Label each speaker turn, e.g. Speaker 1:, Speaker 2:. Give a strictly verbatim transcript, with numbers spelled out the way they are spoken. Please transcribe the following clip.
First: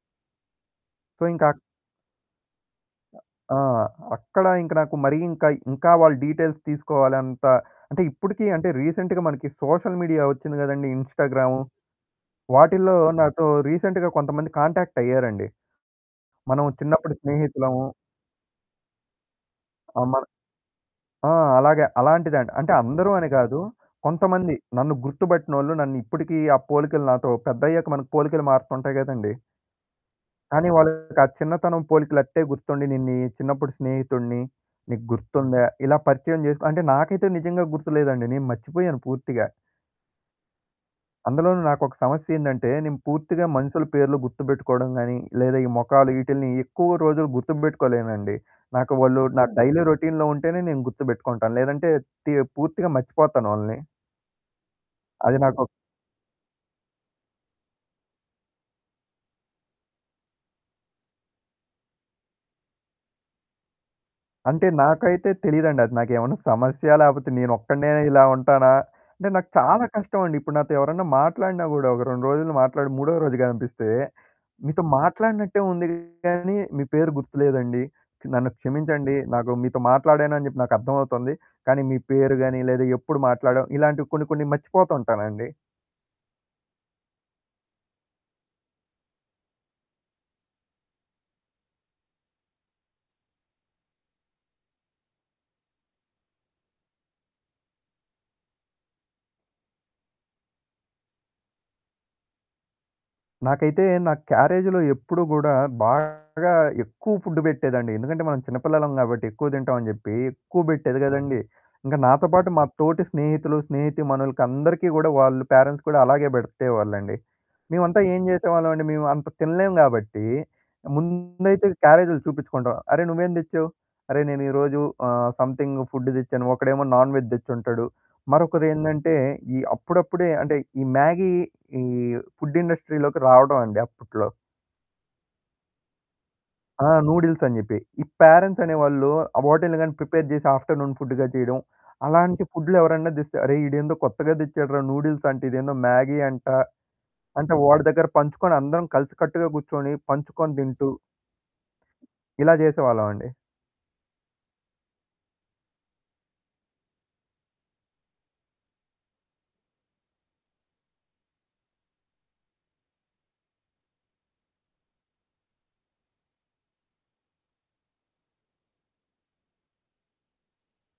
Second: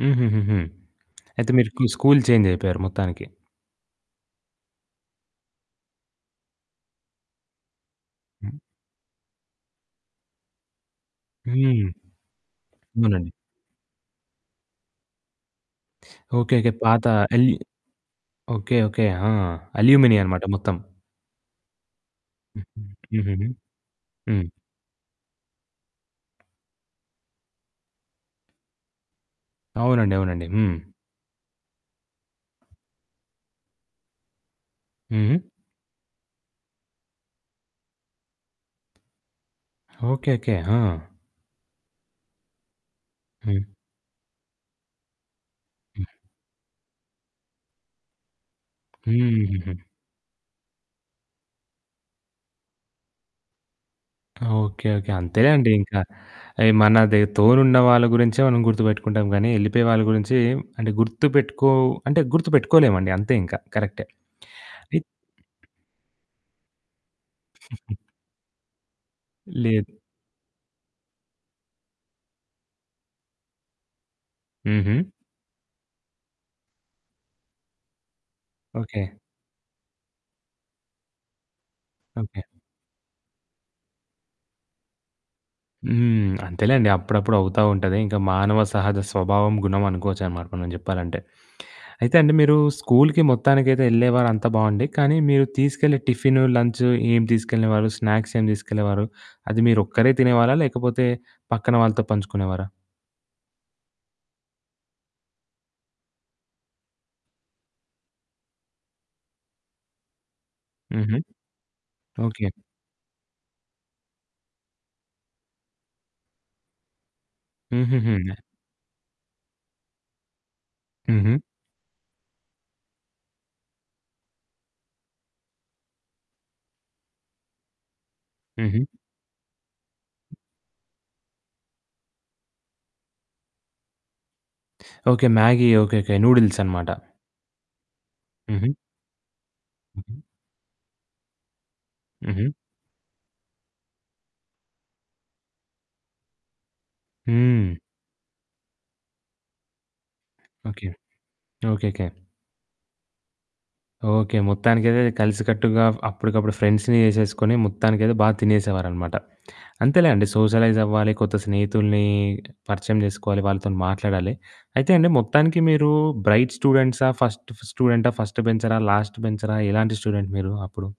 Speaker 1: హుహుహుహు.
Speaker 2: సో,
Speaker 1: అయితే
Speaker 2: ఇంకాక్
Speaker 1: మీరు స్కూల్ చేంజయిపోయారు మొత్తానికి.
Speaker 2: ఆ! అక్కడ ఇంక నాకు మరీ ఇంకయి ఇంకా వాళ్ళు డీటెయిల్స్ తీసుకోవాలంట. అంటే, ఇప్పుడికి
Speaker 1: హ్మ్.
Speaker 2: అంటే, రీసెంట్‌గా మనకి సోషల్ మీడియా ఒచ్చింది గదండీ! ఇన్‌స్టాగ్రాము.
Speaker 1: హ్మ్.
Speaker 2: వాటిల్లో
Speaker 1: అవునండి.
Speaker 2: నాతో రీసెంట్‌గా కొంతమంది కాంటాక్ట్ అయ్యారండి.
Speaker 1: ఓకే.
Speaker 2: మనం
Speaker 1: ఓకే. పాత
Speaker 2: చిన్నప్పుడు
Speaker 1: అల్యూ
Speaker 2: స్నేహితులము
Speaker 1: ఓకే. ఓకే. ఆ!
Speaker 2: ఆ!
Speaker 1: అల్యూమినియ
Speaker 2: మన
Speaker 1: అనమాట మొత్తం.
Speaker 2: ఆ! అలాగ, అలాంటిదండి. అంటే
Speaker 1: హుహు.
Speaker 2: అందరూ అని
Speaker 1: హుహుహు.
Speaker 2: గాదు,
Speaker 1: హ్మ్.
Speaker 2: కొంతమంది నన్ను గుర్తుబట్టినోళ్ళు, నన్నిప్పడికీ ఆ పోలికలు నాతో, పెద్దయ్యాక మనకు పోలికలు మారుతుంటాయి గదండీ!
Speaker 1: అవునండి. అవునండి.
Speaker 2: కానీ,
Speaker 1: హ్మ్.
Speaker 2: వాళ్ళకి ఆ చిన్నతనం పోలికలట్టే గుర్తుండి, నేన్నీ చిన్నప్పుడు స్నేహితుడిని, నీకు
Speaker 1: హుహు.
Speaker 2: గుర్తుందా? ఇలా పరిచయం జేసుకొని, అంటే నాకైతే నిజంగా గుర్తులేదండి. నేను మర్చిపోయాను పూర్తిగా.
Speaker 1: ఓకే. ఓకే. ఆ!
Speaker 2: అందులోనూ నాకొక సమస్యేందంటే, నేను పూర్తిగా
Speaker 1: హ్మ్.
Speaker 2: మనుషుల పేర్లు గుర్తుబెట్టుకోవడం గాని, లేదా ఈ మొఖాలు,
Speaker 1: హ్మ్.
Speaker 2: ఈటిల్ని ఎక్కువ రోజులు గుర్తుబెట్టుకోలేనండి. నాకు వాళ్ళు నా
Speaker 1: హ్మ్. హ్మ్. హ్మ్.
Speaker 2: డైలీ రొటీన్‌లో ఉంటేనే, నేను గుర్తుబెట్టుకుంటాను. లేదంటే టియ పూర్తిగా మర్చిపోతాను వాళ్ళని.
Speaker 1: ఓకే. ఓకే.
Speaker 2: అది నాకు
Speaker 1: అంతేలేండి ఇంకా. అయి మనది తోడున్న వాళ్ళ గురించే మనం గుర్తుబెట్టుకుంటాం గానీ, ఎళ్ళిపోయే వాళ్ళ గురించి అంటే, గుర్తుబెట్టుకో అంటే గుర్తుబెట్టుకోలేమండి. అంతే ఇంకా. కరెక్టే.
Speaker 2: అంటే,
Speaker 1: అయి
Speaker 2: నాకైతే తెలీదండి. అది నాకేమన్నా సమస్య? లేపోతే, నేనొక్కడినే ఇలా ఉంటానా? అంటే, నాకు చాలా
Speaker 1: లేదు.
Speaker 2: కష్టమండి. ఇప్పుడు నాతో ఎవరన్నా మాట్లాడినా గూడా ఒక రెండు రోజులు మాట్లాడి, మూడో రోజు గనిపిస్తే, మీతో
Speaker 1: హుహు.
Speaker 2: మాట్లాడినట్టే ఉంది గానీ, మీ పేరు గుర్తులేదండి. నన్ను
Speaker 1: ఓకే.
Speaker 2: క్షమించండి. నాకు మీతో మాట్లాడానని జెప్పి నాకర్థం అవుతుంది. కానీ మీ పేరు
Speaker 1: ఓకే.
Speaker 2: గాని, లేదా ఎప్పుడు మాట్లాడావు? ఇలాంటివి కొన్ని, కొన్ని మర్చిపోతుంటానండి.
Speaker 1: హ్మ్. అంతేలేండి. అప్పుడప్పుడు అవుతా ఉంటది. ఇంక మానవ సహజ స్వభావం, గుణం, అనుకోవచ్చనమాట మనం జెప్పాలంటే. అయితే అండి మీరు స్కూల్‌కి మొత్తానికైతే ఎళ్ళేవారు అంతా బావుండి. కానీ మీరు తీసుకెళ్ళే టిఫిను, లంచ్, ఏం తీసుకెళ్ళేవారు? స్నాక్స్ ఏం తీసుకెళ్ళేవారు? అది మీరొక్కరే తినేవారా? లేకపోతే పక్కన వాళ్ళతో పంచుకునేవారా?
Speaker 2: నాకైతే నా క్యారేజ్‌లో ఎప్పుడూ గూడా బాగా ఎక్కువ ఫుడ్డు బెట్టేదండి. ఎందుకంటే, మనం చిన్నపిల్లలం గాబట్టి, ఎక్కువ దింటాం అని జెప్పి, ఎక్కువ బెట్టేది
Speaker 1: హుహు.
Speaker 2: గదండీ! ఇంక నాతో పాటు
Speaker 1: ఓకే.
Speaker 2: మా తోటి స్నేహితులు, స్నేహితీమనులకి అందరికి గూడా వాళ్ళు పేరెంట్స్ కూడా అలాగే బెడితేవాళ్ళండి.
Speaker 1: హ్మ్.
Speaker 2: మేమంతా
Speaker 1: హ్మ్.
Speaker 2: ఏం
Speaker 1: హ్మ్.
Speaker 2: జేసేవాళ్ళమండి, మేము అంత తినలేము గాబట్టి,
Speaker 1: హుహు.
Speaker 2: ముందైతే క్యారేజ్‌లు చూపిచ్చుకుంటాం. అరె, నువ్వేం దెచ్చావు? "అరె నేను ఈ రోజు ఆహ్, సమ్‌థింగ్ ఫుడ్డు దెచ్చాను" ఒకడేమో నాన్‌వెజ్ దెచ్చుంటాడు.
Speaker 1: హుహు.
Speaker 2: మరొకరేందంటే, ఈ అప్పుడప్పుడే అంటే ఈ మ్యాగీ ఈ ఫుడ్ ఇండస్ట్రీ‌లోకి రావడమండి అప్పుట్లో.
Speaker 1: Okay, Maggi. Okay. Okay. Noodles అనమాట.
Speaker 2: ఆ! నూడిల్స్ అని జెప్పి. ఈ పేరెంట్స్
Speaker 1: హుహు.
Speaker 2: అనేవాళ్ళు, ఆహ్, వాటిల్ని గాని
Speaker 1: హుహు.
Speaker 2: ప్రిపేర్ జేసి ఆఫ్టర్‌నూన్ ఫుడ్డుగా చేయడం. అలాంటి
Speaker 1: హుహు.
Speaker 2: ఫుడ్లు ఎవరన్నా దెస్తే, అరె ఈడేందో కొత్తగా దెచ్చాడురా నూడిల్స్ అంట. ఇదేందో మ్యాగీ అంట. అంటే
Speaker 1: హ్మ్.
Speaker 2: వాడి దగ్గర పంచుకొని అందరం కలిసికట్టుగా గూర్చొని పంచుకొని
Speaker 1: ఓకే.
Speaker 2: దింటూ
Speaker 1: ఓకే.
Speaker 2: ఇలా జేసేవాళ్ళమండి.
Speaker 1: ఓకే. మొత్తానికైతే కలిసికట్టుగా అప్పడికప్పుడు ఫ్రెండ్స్‌ని జేసేసుకొని మొత్తానికైతే బా తినేసేవారనమాట. అంతేలేండి సోషలైజ్ అవ్వాలి. కొత్త స్నేహితుల్ని పరిచయం జేసుకోవాలి, వాళ్ళతోని మాట్లాడాలి. అయితే అండి మొత్తానికి మీరు బ్రైట్ స్టూడెంట్సా? ఫస్ట్ స్టూఫూ స్టూడెంటా? ఫస్ట్ బెంచరా? లాస్ట్ బెంచరా? ఎలాంటి స్టూడెంట్ మీరు అప్పుడు?